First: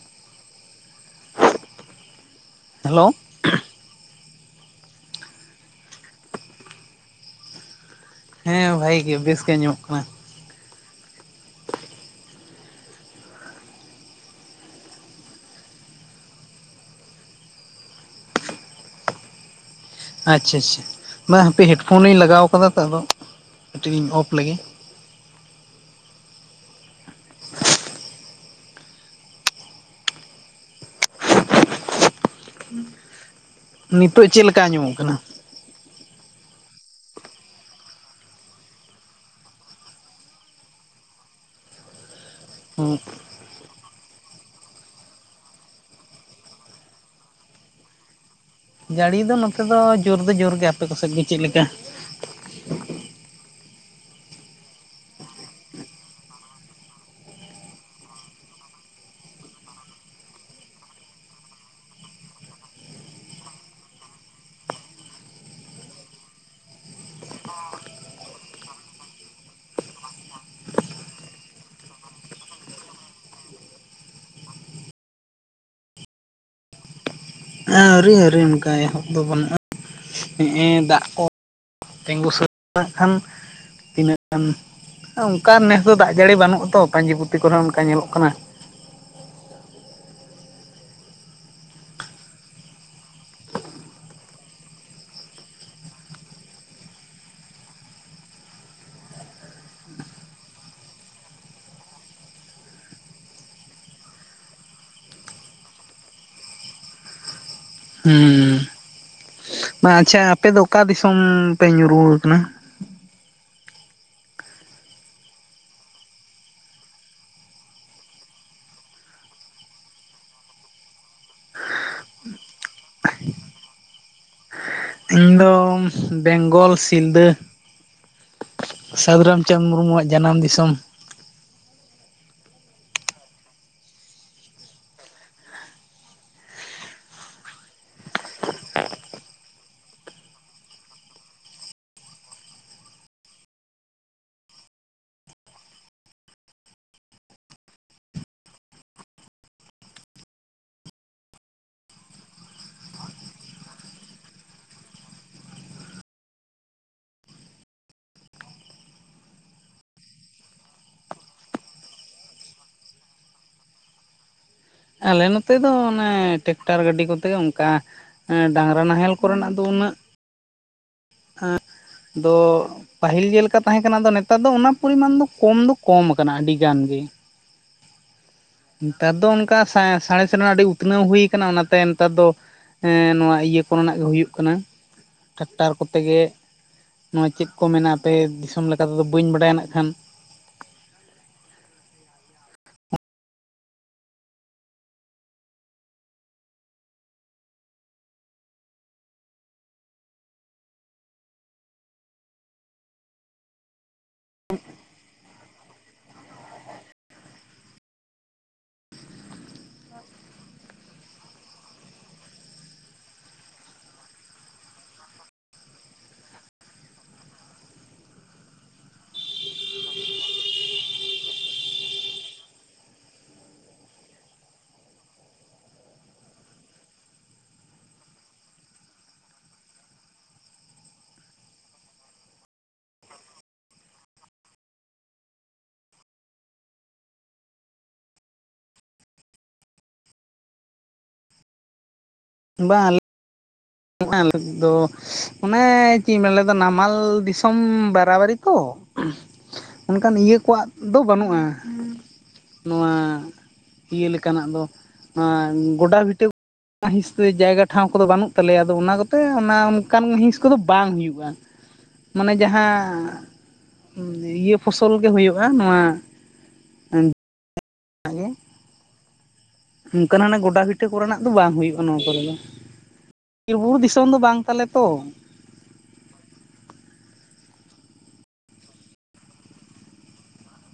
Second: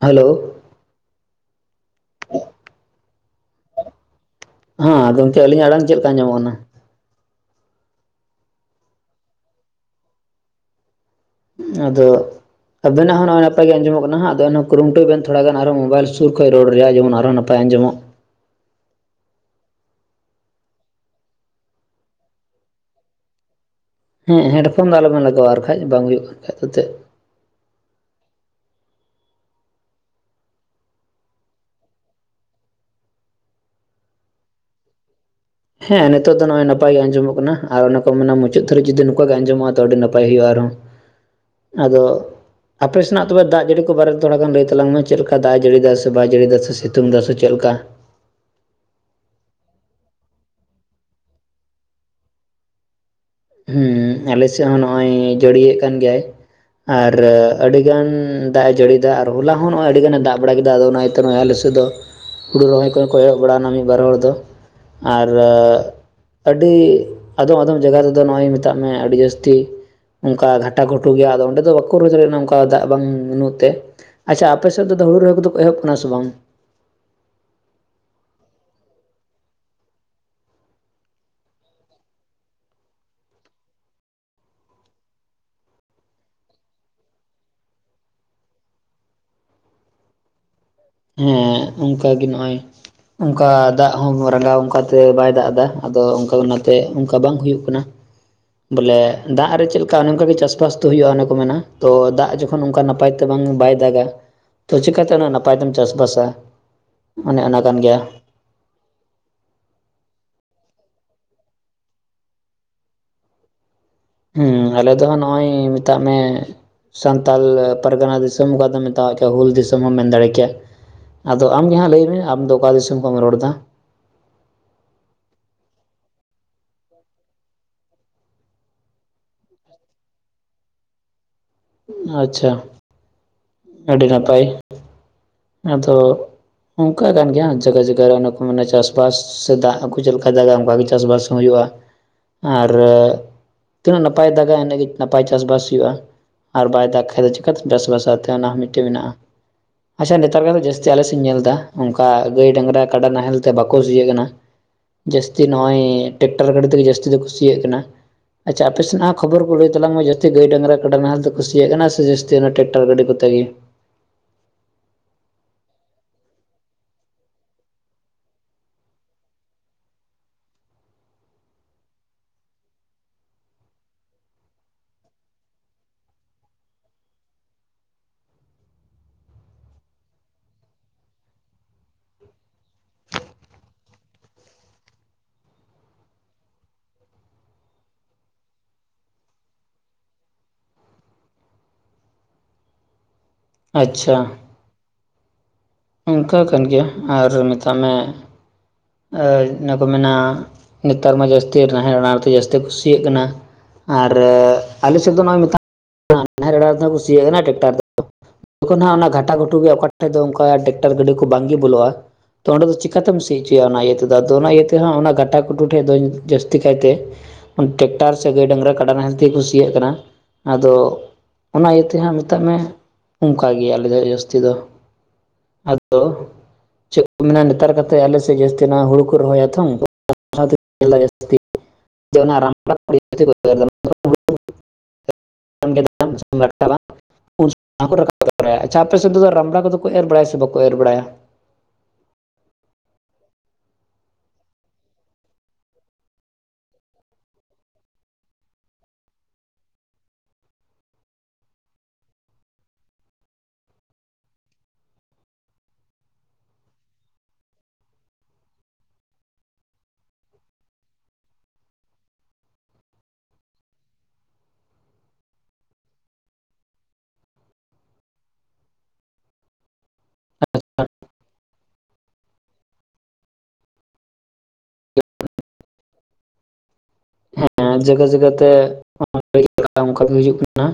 Hello hello ᱦᱚᱸ ᱜᱚᱝᱠᱮ ᱟᱹᱞᱤᱧᱟᱜ ᱟᱲᱟᱝ ᱪᱮᱫ ᱞᱮᱠᱟ ᱟᱡᱚᱢᱚᱜ ᱠᱟᱱᱟ? ᱦᱮᱸ ᱵᱷᱟᱜᱮ ᱜᱮ ᱵᱮᱥ ᱜᱮ ᱟᱡᱚᱢᱚᱜ ᱠᱟᱱᱟ ᱾ ᱟᱫᱚ ᱟᱵᱮᱱᱟᱜ ᱦᱚᱸ ᱱᱚᱜ-ᱚᱭ ᱱᱟᱯᱟᱭ ᱜᱮ ᱟᱸᱡᱚᱢᱚᱜ ᱟᱵᱤᱱᱟ ᱦᱟᱜ ᱱᱟᱯᱟᱭ ᱜᱮ ᱟᱡᱚᱢ ᱠᱟᱱᱟ ᱟᱫᱚ ᱮᱱ ᱦᱚᱸ ᱠᱩᱨᱩᱢᱩᱴᱩᱭ ᱵᱮᱱ ᱛᱷᱚᱲᱟᱜᱟᱱ ᱟᱨᱦᱚ ᱢᱳᱵᱟᱭᱤᱞ ᱥᱩᱨ ᱠᱷᱚᱱ ᱨᱚᱲ ᱨᱮᱭᱟᱜ ᱡᱮᱢᱚᱱ ᱟᱨᱦᱚᱸᱱᱟ ᱯᱟᱭ ᱟᱸᱡᱚᱢᱚᱜ ᱟᱪᱷᱟ ᱟᱪᱷᱟ ᱢᱟ ᱦᱟᱯᱮ ᱦᱮᱰᱯᱷᱳᱱ ᱞᱤᱧ ᱞᱟᱜᱟᱣ ᱟᱠᱟᱫᱟ ᱛᱚ ᱟᱫᱚ ᱠᱟᱹᱴᱤᱡ ᱞᱤᱧ ᱚᱯᱷ ᱦᱮᱸ ᱞᱮᱜᱮ ᱦᱮᱰᱯᱷᱳᱱ ᱫᱚ ᱟᱞᱚᱵᱮᱱ ᱞᱟᱜᱟᱣᱟ ᱟᱨ ᱵᱟᱠᱟᱡ ᱵᱟᱝ ᱦᱩᱭᱩᱜ-ᱟ ᱠᱷᱟᱱᱡ [unintelligible] ᱱᱤᱛᱚᱜ ᱪᱮᱫ ᱞᱮᱠᱟ ᱟᱡᱚᱢᱚ ᱠᱟᱱᱟ? ᱦᱮᱸ ᱱᱤᱛᱚᱜ ᱫᱚ ᱱᱚᱜᱼᱭ ᱱᱟᱯᱟᱭ ᱜᱮ ᱟᱸᱡᱚᱢᱚᱜ ᱠᱟᱱᱟ ᱟᱨ ᱚᱱᱟ ᱠᱚ ᱢᱮᱱᱟ ᱱᱤᱛᱚᱜ ᱦᱮ ᱱᱤᱛᱚ ᱫᱚ ᱱᱟᱯᱟᱭ ᱜᱮ ᱟᱡᱚᱢᱚ ᱠᱟᱱᱟ ᱢᱩᱪᱟᱹᱫ ᱫᱷᱟᱹᱨᱤᱡ ᱡᱩᱤ ᱱᱚᱝ ᱜᱮ ᱟᱸᱡᱚᱢᱚᱜ-ᱟ ᱛᱚ ᱟᱹᱰᱤ ᱱᱟᱯᱟᱭ ᱦᱩᱭᱩᱜ-ᱟ ᱟᱨᱦᱚᱸ᱾ ᱟᱫᱚ ᱟᱯᱮ ᱥᱮᱱᱟᱜ ᱫᱟᱜ ᱡᱟᱹᱲᱤ ᱠᱚ ᱵᱟᱨᱮᱛᱮ ᱛᱷᱚᱲᱟ ᱜᱟᱱ ᱞᱟᱹᱭ ᱛᱟᱞᱟᱝ ᱢᱮ ᱪᱮᱫ ᱞᱮᱠᱟ ᱫᱟᱜ ᱮ ᱡᱟᱹᱲᱤᱭᱤᱫᱟ ᱥᱮ ᱵᱟᱭ ᱡᱟᱹᱲᱤᱫᱟ ᱥᱮ ᱥᱤᱛᱩᱝ ᱮᱫᱟ ᱥᱮ ᱪᱮᱫ ᱞᱮᱠᱟ? ᱡᱟᱹᱲᱤ ᱫᱚ ᱱᱚᱛᱮ ᱫᱚ ᱡᱳᱨ ᱫᱚ ᱡᱳᱨ ᱜᱮ ᱟᱯᱮ ᱠᱚ ᱥᱮᱫ ᱜᱮ ᱪᱮᱫ ᱞᱮᱠᱟ? ᱦᱮᱸ ᱟᱞᱮ ᱥᱮᱫ ᱦᱚᱸ ᱱᱚᱜ-ᱚᱭ ᱡᱟᱹᱲᱤᱭᱮᱫ ᱠᱟᱱ ᱜᱮᱭᱟᱭ ᱾ ᱟᱨ ᱟᱹᱰᱤ ᱜᱟᱱ ᱫᱟᱜ ᱮ ᱡᱟᱹᱲᱤᱭ ᱫᱟ ᱟᱨ ᱦᱚᱞᱟ ᱦᱚᱸ ᱱᱚᱜᱚᱭ ᱟᱹᱰᱤ ᱜᱟᱱᱮ ᱫᱟᱜ ᱵᱟᱲᱟ ᱠᱮᱫᱟ ᱟᱫᱚ ᱚᱱᱟ ᱤᱭᱟᱹᱛᱮ ᱱᱚᱜ ᱟᱞ [unintelligible] ᱛᱮᱫᱚ ᱦᱩᱲᱩ ᱨᱚᱦᱚᱭ ᱠᱚᱭ ᱠᱚᱭᱚᱜ ᱵᱟᱲᱟᱣᱱᱟ ᱢᱤᱫ ᱵᱟᱨ ᱦᱚᱲ ᱫᱚ᱾ ᱟᱨᱚ ᱟᱹᱰᱤ ᱟᱫᱚᱢ ᱟᱫᱚᱢ ᱡᱟᱭᱜᱟ ᱨᱮ ᱟᱫᱚ ᱱᱚᱣᱟᱜᱤᱧ ᱢᱮᱛᱟᱜ ᱢᱮ ᱟᱹᱰᱤ ᱡᱟᱹᱥᱛᱤ ᱚᱱᱠᱟ ᱜᱷᱟᱴᱟ ᱜᱷᱩᱴᱩ ᱜᱮᱭᱟ ᱟᱫᱚ ᱚᱸᱰᱮ ᱫᱚ ᱵᱟᱠᱚ ᱨᱩᱦᱚᱭ ᱫᱟᱲᱮᱭᱟᱜ ᱠᱟᱱᱟ ᱚᱱᱠᱟ ᱫᱟᱜ ᱵᱟᱝ ᱵᱩᱜ ᱛᱮ ᱟᱪᱷᱟ ᱟᱯᱮ ᱥᱮᱫ ᱫᱚ ᱦᱲᱩ ᱨᱚᱦᱚᱭ ᱠᱚᱫᱚ ᱮᱚᱦᱚᱵ ᱠᱮᱫᱟ ᱥᱮ ᱵᱟᱝ? ᱟᱹᱣᱨᱤ ᱟᱹᱨᱤ ᱚᱱᱠᱟ ᱮᱦᱚᱵ ᱫᱚ ᱵᱟᱹᱱᱩᱜ-ᱟ ᱱᱮ-ᱮ ᱫᱟᱜ ᱠᱚ ᱛᱤᱸᱜᱩ [unintelligible] ᱠᱷᱟᱱ ᱛᱤᱱᱟᱹᱜ ᱜᱟᱱ ᱚᱱᱠᱟ ᱱᱮᱥ ᱫᱚ ᱫᱟᱜ ᱡᱟᱹᱲᱤ ᱵᱟᱹᱱᱩᱜ ᱟᱛᱚ ᱯᱟᱹᱧᱪᱤ ᱯᱩᱛᱤ ᱠᱚᱨᱮᱚᱸ ᱚᱱᱠᱟ ᱧᱮᱞᱚᱜ ᱠᱟᱱᱟ ᱾ ᱦᱮᱸ ᱚᱱᱠᱟᱜ ᱜᱮ ᱱᱚᱜ-ᱚᱭ ᱚᱱᱠᱟ ᱫᱟᱜ ᱦᱚᱸ ᱨᱟᱸᱜᱟᱣ ᱚᱱᱠᱟᱛᱮ ᱵᱟᱭ ᱫᱟᱜ ᱮᱫᱟ ᱟᱫᱚ ᱚᱱᱠᱟ ᱚᱱᱟᱛᱮ ᱚᱱᱠᱟ ᱵᱟᱝ ᱦᱩᱭᱩᱜ ᱠᱟᱱᱟ ᱾ ᱵᱚᱞᱮ ᱫᱟᱜ ᱨᱮ ᱪᱮᱫ ᱞᱮᱠᱟ ᱚᱱᱮ ᱚᱱᱠᱟ ᱜᱮ ᱪᱟᱥ-ᱵᱟᱥ ᱫᱚ ᱦᱩᱭᱩᱜ-ᱟ ᱚᱱᱮ ᱠᱚ ᱢᱮᱱᱟ ᱛᱚ ᱫᱟᱜ ᱡᱚᱠᱷᱚᱱ ᱚᱱᱝᱠᱟ ᱱᱟᱯᱟᱭ ᱛᱮ ᱵᱟᱝ ᱵᱟᱭ ᱫᱟᱜᱟ ᱪᱤᱠᱟᱛᱮ ᱱᱟᱯᱟᱭᱛᱮᱢ ᱪᱟᱥ-ᱵᱟᱥᱟ ᱚᱱᱮ ᱚᱱᱟ ᱠᱟᱱ ᱜᱮᱭᱟ ᱾ ᱦᱩᱸ ᱦᱩᱸ ᱢᱟ ᱟᱪᱷᱟ ᱟᱯᱮ ᱫᱚ ᱚᱠᱟ ᱫᱤᱥᱚᱢ ᱯᱮ ᱧᱩᱨᱦᱩ ᱟᱠᱟᱱᱟ? ᱦᱩᱸ ᱟᱞᱮ ᱫᱚ ᱱᱚᱜ-ᱚᱭ ᱢᱮᱛᱟᱜ ᱢᱮ ᱥᱟᱱᱛᱟᱲ ᱯᱟᱨᱜᱟᱱᱟ ᱫᱤᱥᱚᱢ ᱚᱠᱟ ᱫᱚᱢ ᱢᱮᱛᱟᱣ ᱠᱮᱭᱟ ᱦᱩᱞ ᱫᱤᱥᱚᱢ ᱮᱢ ᱢᱮᱱ ᱫᱟᱲᱮ ᱠᱮᱭᱟ᱾ ᱟᱫᱚ ᱟᱢᱜᱮ ᱦᱟᱸᱜ ᱞᱟᱹᱭᱢ ᱢᱮ ᱟᱢ ᱫᱚ ᱚᱠᱟ ᱫᱤᱥᱚᱢ ᱠᱷᱚᱱ ᱮᱢ ᱨᱚᱲ ᱮᱫᱟ? ᱤᱧ ᱫᱚ ᱵᱮᱝᱜᱚᱞ ᱥᱤᱞᱫᱟᱹ ᱥᱟᱹᱫᱷᱩ ᱨᱟᱢᱪᱟᱸᱫᱽ ᱢᱩᱨᱢᱩ ᱣᱟᱜ ᱡᱟᱱᱟᱢ ᱫᱤᱥᱚᱢ᱾ ᱟᱪᱷᱟ ᱟᱹᱰᱤ ᱱᱟᱯᱟᱭ ᱟᱫᱚ ᱚᱱᱠᱟ ᱠᱟᱱ ᱜᱮᱭᱟ ᱡᱟᱭᱜᱟ ᱡᱟᱭᱜᱟ ᱨᱮ ᱚᱱᱟ ᱠᱚ ᱢᱟᱱᱮ ᱪᱟᱥ-ᱵᱟᱥ ᱥᱮ ᱫᱟᱜ ᱪᱮᱫ ᱞᱮᱠᱟ ᱫᱟᱜᱟ ᱚᱱᱠᱟᱜ ᱜᱮ ᱪᱟᱥ-ᱵᱟᱥ ᱦᱩᱭᱩᱜ-ᱟ ᱟᱨ ᱛᱤᱱᱟᱹᱜ ᱱᱟᱯᱟᱭ ᱫᱟᱜᱟ ᱤᱱᱟᱹᱜ ᱜᱮ ᱱᱟᱯᱟᱭ ᱪᱟᱥ-ᱵᱟᱥ ᱦᱩᱭᱩᱜ-ᱟ ᱾ ᱟᱨ ᱵᱟᱭ ᱫᱟᱜᱽ ᱠᱷᱟᱭ ᱫᱚ ᱪᱮᱠᱟᱛᱮ ᱪᱟᱥᱵᱟᱥᱟᱣᱛᱮ ᱚᱱᱟ ᱦᱚᱸ ᱢᱤᱫᱴᱮᱱ ᱢᱮᱱᱟᱜ-ᱟ᱾ ᱟᱪᱷᱟ ᱱᱮᱛᱟᱨ ᱠᱟ ᱫᱚ ᱡᱟᱹᱥᱛᱤ ᱟᱞ ᱥᱮᱫ ᱤᱧ ᱧᱮᱞ ᱮᱫᱟ ᱚᱱᱠᱟ ᱜᱟᱹᱭ ᱰᱟᱝᱨᱟ ᱠᱟᱰᱟ ᱱᱟᱦᱮᱞ ᱛᱮ ᱵᱟᱠᱚ ᱥᱤᱭᱟᱹᱜ ᱠᱟᱱᱟ᱾ ᱡᱟᱹᱥᱛᱤ ᱱᱚᱜ-ᱚᱭ ᱴᱮᱠᱴᱟᱨ ᱜᱟᱹᱰᱤ ᱛᱮᱜᱮ ᱡᱟᱹᱥᱛᱤ ᱫᱚ ᱠᱩᱥᱤᱭᱟᱜ ᱠᱟᱱᱟ᱾ ᱟᱪᱪᱷᱟ ᱟᱯᱮ ᱥᱮᱱᱟᱜ ᱦᱚᱸ ᱠᱷᱚᱵᱚᱨ ᱠᱚ ᱞᱟᱹᱭ ᱛᱟᱞᱟᱝ ᱢᱮ ᱡᱟᱹᱥᱛᱤ ᱜᱟᱹᱭ ᱰᱟᱝᱨᱟ ᱠᱟᱰᱟ ᱱᱟᱦᱞ ᱫᱚ ᱠᱩᱥᱤᱭᱟᱜ ᱠᱟᱱᱟ ᱥᱮ ᱡᱟᱹᱥᱛᱤ ᱚᱱᱟ ᱴᱨᱟᱠᱴᱟᱨ ᱜᱟᱹᱰᱤ ᱠᱚ ᱛᱮᱜᱮ᱾ ᱟᱞᱮ ᱱᱚᱛᱮ ᱫᱚ ᱚᱱᱮ ᱴᱮᱠᱴᱟᱨ ᱜᱟᱹᱰᱤ ᱠᱚᱛᱮ ᱚᱱᱠᱟ ᱮᱸ ᱰᱟᱝᱨᱟ ᱱᱟᱦᱮᱞ ᱠᱚᱨᱮᱱᱟᱜ ᱫᱚ ᱩᱱᱟᱹᱜ ᱮᱸᱷ ᱫᱚ ᱯᱟᱹᱦᱤᱞ ᱡᱮᱞᱮᱠᱟ ᱛᱟᱦᱮᱸ ᱠᱟᱱᱟ ᱟᱫᱚ ᱱᱮᱛᱟᱨ ᱫᱚ ᱚᱱᱟ ᱯᱚᱨᱤᱢᱟᱱ ᱫᱚ ᱠᱚᱢ ᱫᱚ ᱠᱚᱢ ᱟᱠᱟᱱᱟ ᱟᱹᱰᱤ ᱜᱟᱱ ᱜᱮ [inaudible] ᱱᱮᱛᱟᱨ ᱫᱚ ᱚᱱᱠᱟ ᱥᱟᱝ ᱥᱟᱬᱮᱥ ᱨᱮᱱᱟᱜ ᱟᱹᱰᱤ ᱩᱛᱱᱟᱹᱣ ᱦᱩᱭ ᱠᱟᱱᱟ ᱚᱱᱟᱛᱮ ᱱᱮᱛᱟᱨ ᱫᱚ ᱦᱮᱸ ᱱᱚᱣᱟ ᱤᱭᱟᱹ ᱠᱚᱨᱮᱱᱟᱜ ᱜᱮ ᱦᱩᱭᱩᱜ ᱠᱟᱱᱟ᱾ ᱴᱮᱴᱟᱨ ᱠᱚᱛᱮ ᱜᱮ ᱱᱚᱣᱟᱜ ᱪᱮᱫ ᱠᱚ ᱢᱮᱱᱟ ᱟᱯᱮ ᱫᱤᱥᱚᱢ ᱞᱮᱠᱟ ᱛᱮᱫᱚ ᱵᱟᱹᱧ ᱵᱟᱰᱟᱭᱟ ᱱᱟᱜ ᱠᱷᱟᱱ᱾ ᱟᱪᱷᱟ ᱚᱱᱠᱟ ᱠᱟᱱ ᱜᱮᱭᱟ ᱟᱨ ᱢᱮᱛᱟᱜ ᱢᱮ ᱚᱱᱟ ᱠᱚ ᱢᱮᱱᱟ ᱱᱮᱛᱟᱨ ᱢᱟ ᱡᱟᱹᱥᱛᱤ ᱱᱟᱦᱮᱞᱲ ᱟᱲᱟᱲ ᱛᱮ ᱡᱟᱹᱥᱛᱤ ᱠᱩ ᱥᱤᱭᱟᱜ ᱠᱟᱱᱟ᱾ ᱟᱨ ᱟᱞᱮᱥᱮᱫ ᱫᱚ ᱱᱚᱜᱚᱭ ᱢᱮᱛᱟ ᱟᱨ [unintelligible] ᱠᱩᱥᱤᱭᱟᱜ ᱠᱟᱱᱟ ᱴᱮᱠᱴᱟᱨ ᱫᱚ ᱡᱚᱠᱷᱚᱱ ᱦᱟᱜ ᱚᱱᱟ ᱜᱷᱟᱴᱟ ᱜᱷᱩᱴᱩ ᱜᱮ ᱚᱠᱟ ᱴᱷᱮᱱ ᱫᱚ ᱚᱱᱠᱟ ᱴᱮᱨᱟᱠᱴᱟᱨ ᱜᱟᱹᱰᱤ ᱠᱚ ᱵᱟᱝᱜᱮ ᱵᱚᱞᱚᱜᱼᱟ ᱛᱚ ᱚᱸᱰᱮ ᱫᱚ ᱪᱤᱠᱟᱛᱮᱢ ᱥᱤ ᱦᱚᱪᱚᱭᱟ ᱚᱱᱟ ᱤᱭᱟᱹ ᱛᱮᱫᱚ ᱟᱫᱚ ᱚᱱᱟ ᱤᱭᱟᱹᱛᱮ ᱚᱱᱟ ᱜᱟᱴᱟ ᱠᱩᱴᱩ ᱴᱷᱮᱡ ᱫᱚ ᱡᱟᱹᱥᱛᱤ ᱠᱟᱭᱛᱮ ᱴᱮᱠᱴᱟᱨ ᱥᱮ ᱜᱟᱹᱭ ᱰᱟᱝᱨᱟ ᱠᱟᱰᱟ ᱱᱟᱦᱮᱞ ᱛᱮ ᱜᱮ ᱠᱚ ᱠᱩᱥᱤᱭᱟᱜ ᱠᱟᱱᱟ᱾ ᱟᱫᱚ ᱚᱱᱟ ᱤᱭᱟᱹᱛᱮ ᱦᱟᱸᱜ ᱢᱮᱛᱟᱜ ᱢᱮ ᱚᱱᱠᱟ ᱜᱮ ᱟᱞᱮ ᱫᱚ ᱡᱟᱹᱥᱛᱤ ᱫᱚ ᱟᱫᱚ ᱪᱮᱫ ᱠᱚ ᱢᱮᱱᱟ ᱱᱮᱛᱟᱨᱛᱮᱫ ᱟᱞᱮ ᱥᱮᱫ ᱡᱟᱹᱥᱛᱤ ᱦᱩᱲᱩ ᱠᱚ ᱨᱚᱦᱚᱭᱟ ᱛᱚ᱾ [unintelligible] [unintelligible] ᱩᱱᱠᱚ ᱨᱟᱠᱟᱵ ᱵᱟᱲᱟᱭᱟ ᱟᱪᱪᱷᱟ ᱟᱯᱮᱥᱮᱫ ᱫᱚ ᱨᱟᱢᱲᱟ ᱠᱚᱫᱚ ᱠᱚ ᱮᱨ ᱵᱟᱲᱟᱭᱟ ᱥᱮ ᱵᱟᱠᱚ ᱮᱨ ᱵᱟᱲᱟᱭᱟ? ᱵᱟᱝ᱾ ᱱᱚᱜᱚᱭ ᱫᱚ ᱚᱱᱮ ᱪᱮᱫ ᱤᱧ ᱢᱮᱱ ᱞᱮᱫᱟ ᱱᱟᱢᱟᱞ ᱫᱤᱥᱚᱢ ᱵᱟᱨᱟᱵᱟᱨᱤ ᱛᱚ᱾ ᱚᱱᱠᱟᱱ ᱤᱭᱟᱹ ᱠᱚᱣᱟᱜ ᱫᱚ ᱵᱟᱹᱱᱩᱜᱼᱟ᱾ ᱱᱚᱣᱟ ᱤᱭᱟᱹ ᱞᱮᱠᱟᱱᱟᱜ ᱫᱚ ᱜᱚᱰᱟ ᱵᱷᱤᱴᱟᱹ ᱦᱤᱸᱥ ᱡᱟᱭᱜᱟ ᱴᱷᱟᱶ ᱠᱚᱫᱚ ᱵᱟᱹᱱᱩᱜ ᱛᱟᱞᱮᱭᱟ ᱟᱫᱚ ᱚᱱᱟ ᱠᱚᱛᱮ ᱚᱱᱟ ᱚᱱᱠᱟᱱ ᱦᱤᱸᱥ ᱠᱚᱫᱚ ᱵᱟᱝ ᱦᱩᱭᱩᱜᱼᱟ᱾ ᱢᱟᱱᱮ ᱡᱟᱦᱟᱸ ᱤᱭᱟᱹ ᱯᱷᱚᱥᱚᱞ ᱜᱮ ᱦᱩᱭᱩᱜᱼᱟ᱾ ᱱᱚᱣᱟ ᱱᱚᱝᱠᱟᱟᱱ ᱦᱟᱱᱮ ᱜᱳᱰᱟᱵᱤᱴᱟᱹ ᱠᱚᱨᱮᱱᱟᱜ ᱫᱚ ᱵᱟᱝ ᱦᱩᱭᱩᱜᱼᱟ ᱱᱚᱣᱟ ᱠᱚᱨᱮ ᱫᱚ᱾ ᱵᱤᱨ ᱵᱩᱨᱩ ᱫᱤᱥᱚᱢ ᱫᱚ ᱵᱟᱝ ᱛᱟᱞᱮ ᱛᱚ᱾ ᱡᱟᱜᱟ ᱡᱟᱜᱟᱛᱮ [unintelligible] ᱚᱱᱠᱟᱜᱮ ᱦᱤᱡᱩᱜ ᱠᱟᱱᱟ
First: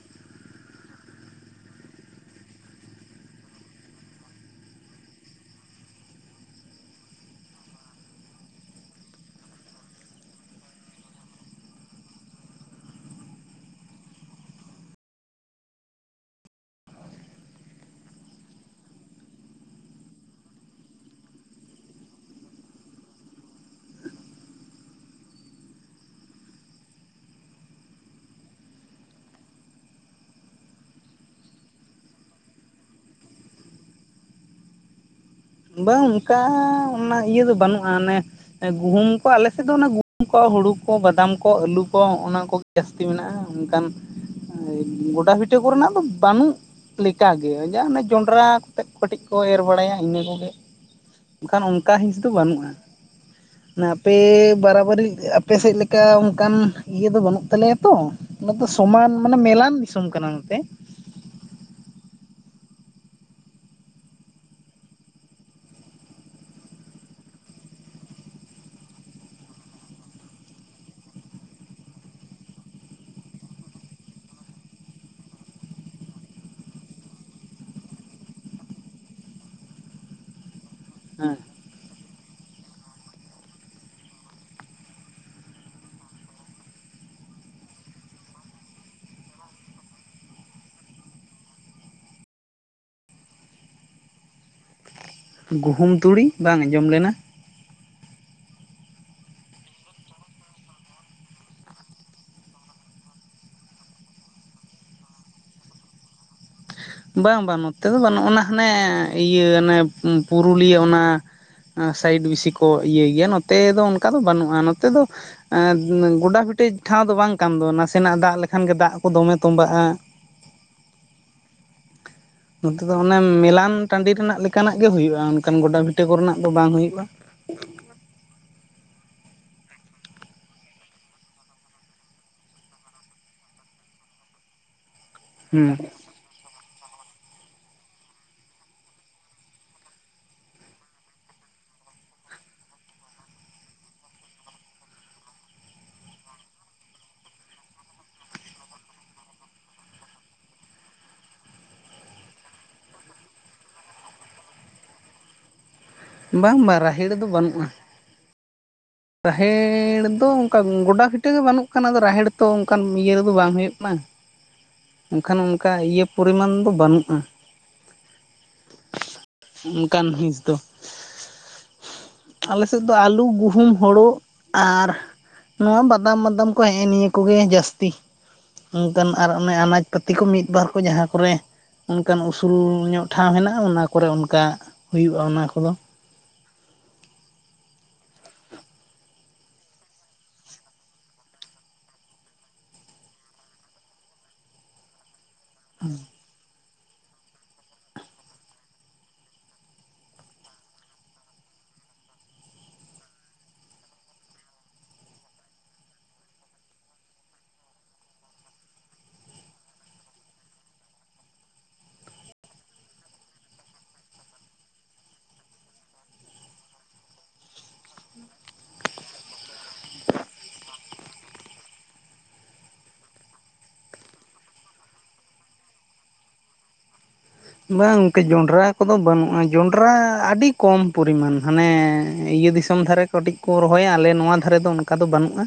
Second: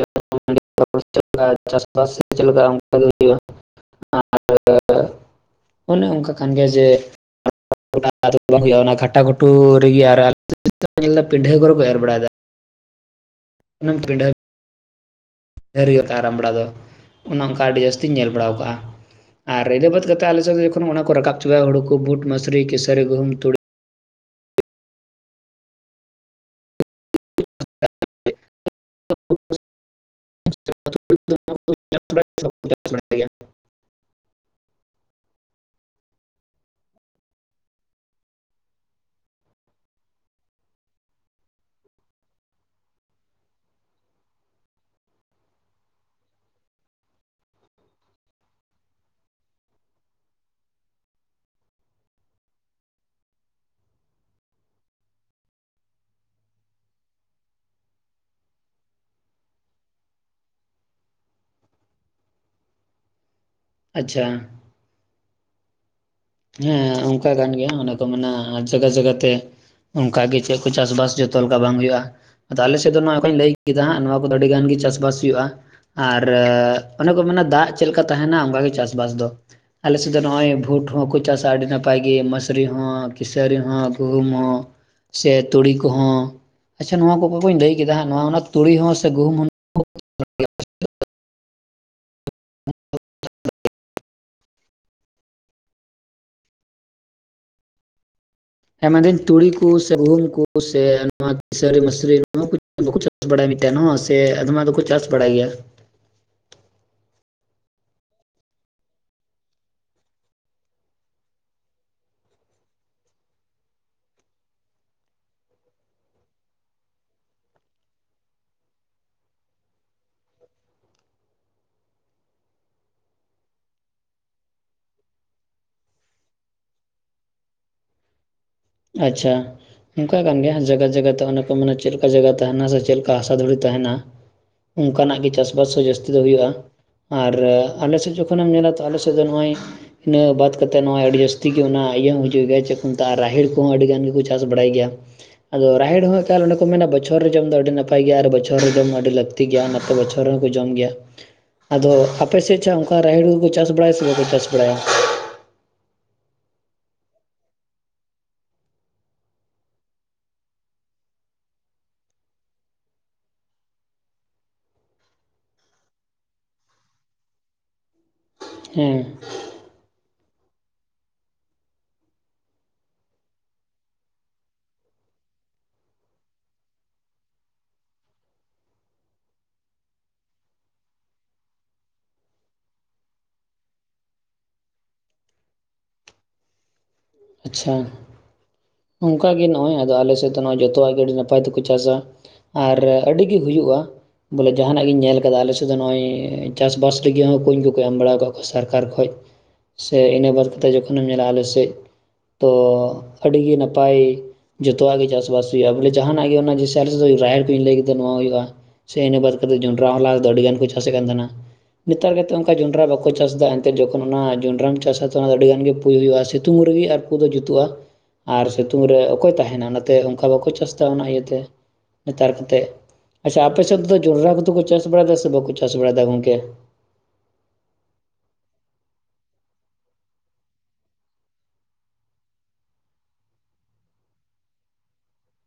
[unintelligible] [unintelligible] ᱪᱟᱥᱵᱟᱥ ᱪᱮᱫ ᱞᱮᱠᱟ ᱚᱱᱠᱟ ᱦᱩᱭᱩᱜᱼᱟ [unintelligible] ᱟᱨ ᱚᱱᱮ ᱚᱱᱠᱟ ᱠᱟᱱ ᱜᱮᱭᱟ ᱡᱮ [unintelligible] ᱵᱟᱝ ᱦᱩᱭᱩᱜᱼᱟ ᱚᱱᱟ ᱜᱷᱟᱴᱟ ᱜᱷᱩᱴᱩ ᱨᱮᱜᱮ ᱟᱨ ᱯᱤᱱᱰᱷᱟᱹ ᱠᱚᱨᱮᱠᱩ ᱮᱨ ᱵᱟᱲᱟᱭ ᱫᱟ᱾ [unintelligible] ᱰᱷᱟᱹᱨᱤ ᱠᱟᱜᱼᱟ ᱨᱟᱢ ᱵᱟᱲᱟ ᱫᱚ ᱚᱱᱮ ᱚᱱᱠᱟ ᱟᱹᱰᱤ ᱡᱟᱹᱥᱛᱤᱧ ᱧᱮᱞ ᱵᱟᱲᱟ ᱠᱟᱜᱼᱟ᱾ ᱟᱨ ᱤᱫᱟᱹ ᱵᱟᱫ ᱠᱟᱛᱮᱫ ᱟᱞᱮᱥᱮᱫ ᱡᱚᱠᱷᱚᱱ ᱚᱱᱟ ᱠᱚ ᱨᱟᱠᱟᱵ ᱪᱟᱵᱟᱭᱟ ᱦᱩᱲᱩ ᱵᱩᱴ ᱢᱟᱥᱨᱤ ᱠᱮᱥᱟᱹᱨᱤ ᱜᱩᱢ ᱛᱩᱲᱤ [inaudible] [inaudible] [inaudible] ᱵᱟᱝ ᱚᱱᱠᱟ ᱚᱱᱟ ᱤᱭᱟᱹ ᱫᱚ ᱵᱟᱹᱱᱩᱜᱼᱟ ᱚᱱᱮ ᱜᱩᱦᱩᱢ ᱟᱞᱮ ᱥᱮᱫ ᱫᱚ ᱚᱱᱟ ᱜᱩᱦᱩᱢ ᱠᱚ ᱦᱩᱲᱩ ᱠᱚ ᱵᱟᱫᱟᱢ ᱠᱚ ᱟᱹᱞᱩ ᱠᱚ ᱚᱱᱟ ᱠᱚᱜᱮ ᱡᱟᱹᱥᱛᱤ ᱢᱮᱱᱟᱜᱼᱟ ᱚᱱᱠᱟᱱ ᱜᱚᱰᱟ ᱵᱷᱤᱴᱟᱹ ᱠᱚᱨᱮᱱᱟᱜ ᱫᱚ ᱵᱟᱹᱱᱩᱜ ᱞᱮᱠᱟᱜᱮ ᱡᱟ ᱚᱱᱮ ᱡᱚᱱᱰᱨᱟᱛᱮᱫ ᱠᱟᱹᱴᱤᱡ ᱠᱚ ᱮᱨ ᱵᱟᱲᱟᱭᱟ ᱤᱱᱟᱹ ᱠᱚ ᱚᱱᱠᱟ ᱦᱤᱸᱥ ᱫᱚ ᱵᱟᱹᱱᱩᱜᱼᱟ᱾ ᱟᱯᱮ ᱵᱟᱨᱟᱵᱟᱨᱤ ᱟᱯᱮᱥᱮᱫ ᱞᱮᱠᱟ ᱚᱱᱠᱟᱱ ᱤᱭᱟᱹ ᱫᱚ ᱵᱟᱹᱱᱩᱜ ᱛᱟᱞᱮᱭᱟ ᱛᱚ᱾ ᱚᱱᱟ ᱫᱚ ᱥᱚᱢᱟᱱ ᱢᱟᱱᱮ ᱢᱮᱞᱟᱱ ᱫᱤᱥᱚᱢ ᱠᱟᱱᱟ ᱱᱚᱛᱮ ᱟᱪᱪᱷᱟ ᱦᱮᱸ ᱚᱱᱠᱟ ᱠᱟᱱ ᱜᱮᱭᱟ ᱚᱱᱮ ᱠᱚ ᱢᱮᱱᱟ ᱡᱟᱜᱟ ᱡᱟᱜᱟᱛᱮ ᱚᱱᱠᱟᱟᱜ ᱜᱮ ᱪᱮᱫ ᱠᱚ ᱪᱟᱥᱵᱟᱥ ᱡᱚᱛᱚ ᱞᱮᱠᱟ ᱵᱟᱝ ᱦᱩᱭᱩᱜᱼᱟ᱾ ᱟᱫᱚ ᱟᱞᱮ ᱥᱮᱫ ᱫᱚ ᱱᱚᱣᱟ ᱠᱚᱧ ᱞᱟᱹᱭ ᱠᱮᱫᱟ ᱦᱟᱸᱜ ᱱᱚᱣᱟ ᱠᱚᱫᱚ ᱟᱹᱰᱤ ᱜᱟᱱ ᱜᱮ ᱪᱟᱥᱵᱟᱥ ᱦᱩᱭᱩᱜᱼᱟ᱾ ᱟᱨ ᱚᱱᱮ ᱠᱚ ᱢᱮᱱᱟ ᱫᱟᱜ ᱪᱮᱫᱞᱮᱠᱟ ᱛᱟᱦᱮᱱᱟ ᱚᱱᱠᱟᱜᱮ ᱪᱟᱥᱵᱟᱥ ᱫᱚ ᱟᱞᱮᱥᱮᱫ ᱫᱚ ᱱᱚᱜᱼᱚᱭ ᱵᱷᱩᱴ ᱦᱚᱸᱠᱚ ᱦᱮᱸ ᱪᱟᱥᱟ ᱟᱹᱰᱤ ᱱᱟ ᱯᱟᱭ ᱜᱮ ᱢᱚᱥᱨᱤ ᱦᱚ ᱠᱤᱥᱨᱤᱤ ᱦᱚ ᱜᱩᱦᱩᱢ ᱦᱚᱸ ᱥᱮ ᱛᱩᱲᱤ ᱠᱚᱦᱚᱸ ᱟᱪᱪᱷᱟ ᱱᱚᱣᱟ ᱠᱚ ᱠᱚᱧ ᱞᱟᱹᱭ ᱠᱮᱫᱟ ᱦᱟᱜ ᱱᱚᱣᱟ ᱛᱩᱲᱤ ᱦᱚᱸ ᱥᱮ ᱜᱩᱦᱩᱢ [unintelligible] ᱜᱩᱦᱩᱢ ᱛᱩᱲᱤ ᱵᱟᱝ ᱟᱸᱡᱚᱢ ᱞᱮᱱᱟ ᱦᱮᱸᱢᱮᱱᱫᱟᱹᱧ ᱛᱩᱲᱤ ᱠᱚ ᱥᱮ ᱜᱩᱦᱩᱢ ᱠᱚ ᱥᱮ ᱱᱚᱣᱟ ᱥᱟᱹᱨᱤ ᱢᱟᱥᱨᱤ ᱱᱚᱣᱟ ᱠᱚ ᱵᱟᱠᱚ ᱪᱟᱥ ᱵᱟᱲᱟ ᱢᱤᱫᱴᱮᱱ ᱦᱚᱸ ᱥᱮ ᱟᱫᱢᱟ ᱫᱚᱠᱚ ᱪᱟᱥ ᱵᱟᱲᱟᱭ ᱜᱮᱭᱟ ᱵᱟᱝ ᱵᱟᱝ ᱱᱚᱛᱮ ᱫᱚ ᱵᱟᱹᱱᱩᱜᱱᱟ ᱦᱟᱱᱮ ᱤᱭᱟᱹ ᱚᱱᱮ ᱯᱩᱨᱩᱞᱤᱭᱟᱹ ᱚᱱᱟ ᱥᱟᱭᱤᱰ ᱵᱮᱥᱤ ᱠᱚ ᱤᱭᱟᱹ ᱜᱮᱭᱟ ᱱᱚᱛᱮ ᱫᱚ ᱚᱱᱠᱟ ᱫᱚ ᱵᱟᱹᱱᱩᱜᱼᱟ ᱱᱚᱛᱮ ᱫᱚ ᱜᱚᱰᱟ ᱵᱷᱤᱴᱤ ᱴᱷᱟᱶ ᱫᱚ ᱵᱟᱝ ᱠᱟᱱ ᱫᱚ ᱱᱟᱥᱮᱱᱟᱜ ᱫᱟᱜ ᱞᱮᱠᱷᱟᱱ ᱜᱮ ᱫᱟᱜ ᱠᱚ ᱫᱚᱢᱮ ᱛᱚᱸᱵᱟᱜᱼᱟ ᱱᱚᱛᱮ ᱫᱚ ᱚᱱᱮ ᱢᱮᱞᱟᱱ ᱴᱟᱺᱰᱤ ᱨᱮᱱᱟᱜ ᱞᱮᱠᱟᱱᱟᱜ ᱜᱮ ᱦᱩᱭᱩᱜᱼᱟ, ᱚᱱᱠᱟᱱ ᱜᱚᱰᱟ ᱵᱷᱤᱴᱟᱹ ᱠᱚᱨᱮᱱᱟᱜ ᱫᱚ ᱵᱟᱝ ᱦᱩᱭᱩᱜᱼᱟ᱾ ᱟᱪᱪᱷᱟ ᱚᱱᱠᱟ ᱠᱟᱱ ᱜᱮᱭᱟ ᱡᱟᱭᱜᱟ ᱡᱟᱭᱜᱟ ᱛᱟᱦᱮᱱᱟ ᱚᱱ ᱠᱚ ᱢᱟᱱᱮ ᱪᱮᱫ ᱞᱮᱠᱟ ᱡᱟᱭᱜᱟ ᱛᱟᱦᱮᱱᱟ ᱥᱮ ᱪᱮᱫ ᱞᱮᱠᱟ ᱦᱟᱥᱟ ᱫᱷᱩᱲᱤ ᱛᱟᱦᱮᱱᱟ ᱚᱱᱠᱟᱱᱟᱜ ᱜᱮ ᱪᱟᱥᱵᱟᱥ ᱦᱮᱸ ᱦᱚᱸ ᱡᱟᱹᱥᱛᱤ ᱫᱚ ᱦᱩᱭᱩᱜᱼᱟ᱾ ᱟᱨ ᱟᱞᱮ ᱥᱮᱫ ᱡᱚᱠᱷᱚᱱᱮᱢ ᱧᱮᱞᱟ ᱛᱚ ᱟᱞᱮᱥᱮᱫ ᱫᱚ ᱱᱚᱜᱼᱚᱭ ᱤᱱᱟᱹ ᱵᱟᱫ ᱠᱟᱛᱮᱫ ᱱᱚᱣᱟ ᱟᱹᱰᱤ ᱡᱟᱹᱥᱛᱤ ᱜᱮ ᱚᱱᱟ ᱤᱭᱟᱹ ᱦᱤᱡᱩᱜ ᱜᱮᱭᱟ ᱡᱮᱛᱩ ᱨᱟᱦᱮᱲ ᱩᱱᱦᱚᱸ ᱟᱹᱰᱤ ᱜᱟᱱ ᱜᱮᱠᱚ ᱪᱟᱥ ᱵᱟᱲᱟᱭ ᱜᱮᱭᱟ ᱟᱫᱚ ᱨᱟᱦᱮᱲ ᱦᱚᱸ ᱮᱠᱟᱞ ᱚᱸᱰᱮ ᱠᱚ ᱢᱮᱱᱟ ᱵᱚᱪᱷᱚᱨ ᱨᱮ ᱡᱚᱢ ᱫᱚ ᱟᱹᱰᱤ ᱱᱟᱯᱟᱭ ᱜᱮᱭᱟ, ᱟᱨ ᱵᱚᱪᱷᱚᱨ ᱨᱮ ᱡᱚᱢ ᱫᱚ ᱟᱹᱰᱤ ᱞᱟᱹᱠᱛᱤ ᱛᱤ ᱜᱟᱛᱮ ᱜᱮᱭᱟ ᱱᱟᱛᱮ ᱵᱚᱪᱷᱚᱨ ᱦᱚᱸᱠᱚ ᱡᱚᱢ ᱜᱮᱭᱟ᱾ ᱟᱫᱚ ᱟᱯᱮᱥᱮᱫ ᱪᱷᱟ ᱚᱱᱠᱟ ᱨᱟᱦᱮᱲ ᱠᱩ ᱠᱚ ᱪᱟᱥ ᱵᱟᱲᱟᱭᱟ ᱥᱮ ᱵᱟᱠᱚ ᱪᱟᱥ ᱵᱟᱲᱟᱭᱟ? ᱵᱟᱝ ᱵᱟᱝ ᱨᱟᱦᱮᱲ ᱫᱚ ᱵᱟᱹᱱᱩᱜᱼᱟ᱾ ᱨᱟᱦᱮᱲ ᱫᱚ ᱚᱱᱠᱟ ᱜᱚᱰᱟ ᱯᱷᱤᱴᱟᱹ ᱜᱮ ᱵᱟᱹᱱᱩᱜ ᱠᱟᱱᱟ ᱟᱫᱚ ᱨᱟᱦᱮᱲ ᱛᱚ ᱚᱱᱠᱟᱱ ᱤᱭᱟᱹ ᱨᱮᱫᱚ ᱵᱟᱝ ᱦᱩᱭᱩᱜ ᱠᱟᱱᱟ ᱮᱠᱷᱟᱱ ᱚᱱᱠᱟ ᱤᱭᱟᱹ ᱯᱚᱨᱤᱢᱟᱱ ᱫᱚ ᱵᱟᱹᱱᱩᱜᱼᱟ ᱦᱮᱸ ᱚᱱᱠᱟᱱ ᱦᱤᱥ ᱫᱚ ᱟᱞᱮ ᱥᱮᱫ ᱫᱚ ᱟᱹᱞᱩ ᱜᱩᱦᱩᱢ ᱦᱳᱲᱳ ᱟᱨ ᱱᱚᱣᱟ ᱵᱟᱫᱟᱢ ᱵᱟᱫᱟᱢ ᱠᱚ ᱦᱮᱸᱜᱮ ᱱᱤᱭᱟᱹ ᱠᱚᱜᱮ ᱡᱟᱹᱥᱛᱤ ᱚᱱᱠᱟᱱ ᱟᱨ ᱚᱱᱮ ᱟᱱᱟᱡ ᱯᱟᱹᱛᱤ ᱠᱚ ᱢᱤᱫᱵᱟᱨ ᱠᱚ ᱡᱟᱦᱟᱸ ᱠᱚᱨᱮ ᱚᱱᱠᱟᱱ ᱩᱥᱩᱞ ᱧᱚᱜ ᱴᱷᱟᱶ ᱢᱮᱱᱟᱜᱼᱟ ᱚᱱᱟ ᱠᱚᱨᱮ ᱚᱱᱠᱟ ᱦᱩᱭᱩᱜᱼᱟ ᱚᱱᱟ ᱠᱚᱫᱚ᱾ ᱟᱪᱪᱷᱟ ᱚᱱᱠᱟ ᱜᱮ ᱱᱚᱜᱚᱭ ᱟᱫᱚ ᱟᱞᱮᱥᱮᱫ ᱫᱚ ᱡᱚᱛᱚᱣᱟᱜ ᱜᱮ ᱟᱹᱰᱤ ᱱᱟᱯᱟᱭ ᱛᱮᱠᱚ ᱪᱟᱥᱟ ᱟᱨ ᱟᱹᱰᱤᱜᱮ ᱦᱩᱭᱩᱜᱼᱟ ᱵᱚᱞᱮ ᱡᱟᱦᱟᱱᱟᱜ ᱜᱤᱧ ᱧᱮᱞ ᱠᱟᱫᱟ ᱟᱞᱮ ᱥᱮᱫ ᱫᱚ ᱱᱚᱜᱼᱚᱭ ᱪᱟᱥᱵᱟᱥ ᱞᱟᱹᱜᱤᱫ ᱦᱚᱸ ᱠᱩᱧ ᱠᱚᱠᱚ ᱮᱢ ᱵᱟᱲ ᱟᱠᱟᱫ ᱠᱚᱣᱟ ᱥᱟᱨᱠᱟᱨ ᱠᱷᱚᱡ᱾ ᱥᱮ ᱤᱱᱟᱹ ᱵᱟᱫ ᱠᱟᱛᱮ ᱡᱚᱠᱷᱚᱱᱮᱢ ᱧᱮᱞᱟᱼᱟ ᱟᱞᱮ ᱥᱮᱫ ᱛᱚ ᱟᱹᱰᱤᱜᱤ ᱱᱟᱯᱟᱭ ᱡᱚᱛᱚᱣᱟᱜ ᱜᱮ ᱪᱟᱥᱵᱟᱥ ᱦᱩᱭᱩᱜᱼᱟ ᱵᱚᱞᱮ ᱡᱟᱦᱟᱱᱟᱜ ᱜᱮ ᱚᱱᱟ ᱨᱟᱦᱮᱲ ᱠᱚᱧ ᱞᱟᱹᱭ ᱠᱮᱫᱟ ᱱᱚᱣᱟ ᱦᱩᱭᱩᱜᱼᱟ ᱥᱮ ᱤᱱᱟᱹ ᱵᱟᱫ ᱠᱟᱛᱮᱫ ᱡᱚᱱᱰᱨᱟ ᱦᱚ ᱫᱚ ᱟᱹᱰᱤ ᱜᱟᱱ ᱠᱚ ᱪᱟᱥᱮᱫ ᱠᱟᱱ ᱛᱟᱦᱮᱱᱟ ᱱᱮᱛᱟᱨ ᱠᱟᱛᱮᱫ ᱚᱱᱠᱟ ᱡᱚᱸᱰᱨᱟ ᱵᱟᱠᱚ ᱪᱟᱥ ᱮᱫᱟ ᱮᱱᱛᱮᱫ ᱡᱚᱠᱷᱚᱱ ᱚᱱᱟ ᱡᱚᱸᱰᱟᱢ ᱪᱟᱥᱟ ᱛᱚ ᱚᱱᱟ ᱫᱚ ᱟᱹᱰᱤ ᱜᱟᱱ ᱜᱮ ᱯᱩᱭ ᱦᱩᱭᱩᱜᱼᱟ ᱥᱤᱛᱩᱝ ᱨᱮᱜᱮ ᱟᱨᱼᱼ ᱩᱱᱠᱩ ᱫᱚ ᱡᱩᱛᱩᱜᱼᱟ ᱟᱨ ᱥᱤᱛᱩᱝ ᱨᱮ ᱚᱠᱚᱭ ᱛᱟᱦᱮᱱᱟ ᱚᱱᱟᱛᱮ ᱚᱱᱠᱟ ᱵᱟᱠᱚ ᱪᱟᱥ ᱮᱫᱟ ᱚᱱᱟ ᱤᱭᱟᱹᱛᱮ [unintelligible] ᱟᱪᱪᱷᱟ ᱟᱯᱮ ᱥᱮᱫ ᱛᱚ ᱡᱚᱱᱰᱨᱟ ᱠᱚᱫᱚ ᱠᱚ ᱪᱟᱥ ᱵᱟᱲᱟᱭᱮᱫᱟ ᱥᱮ ᱵᱟᱠᱚ ᱪᱟᱥ ᱵᱟᱲᱟᱭᱮᱫᱟ ᱜᱚᱝᱠᱮ? ᱵᱟᱝ ᱜᱚᱝᱠᱮ ᱡᱚᱸᱰᱨᱟ ᱠᱚᱫᱚ ᱵᱟᱹᱱᱩᱜᱼᱟ ᱡᱚᱸᱰᱨᱟ ᱟᱹᱰᱤ ᱠᱚᱢ ᱯᱚᱨᱤᱢᱟᱱ ᱦᱟᱱᱮ ᱤᱭᱟᱹ [unintelligible] ᱫᱤᱥᱚᱢ ᱫᱷᱟᱨᱮ ᱠᱟᱹᱴᱤᱡ ᱠᱚ ᱨᱚᱦᱚᱭᱟ ᱟᱞᱮ ᱱᱚᱣᱟ ᱫᱷᱟᱨᱮ ᱫᱚ ᱚᱱᱠᱟ ᱫᱚ ᱵᱟᱹᱱᱩᱜᱼᱟ᱾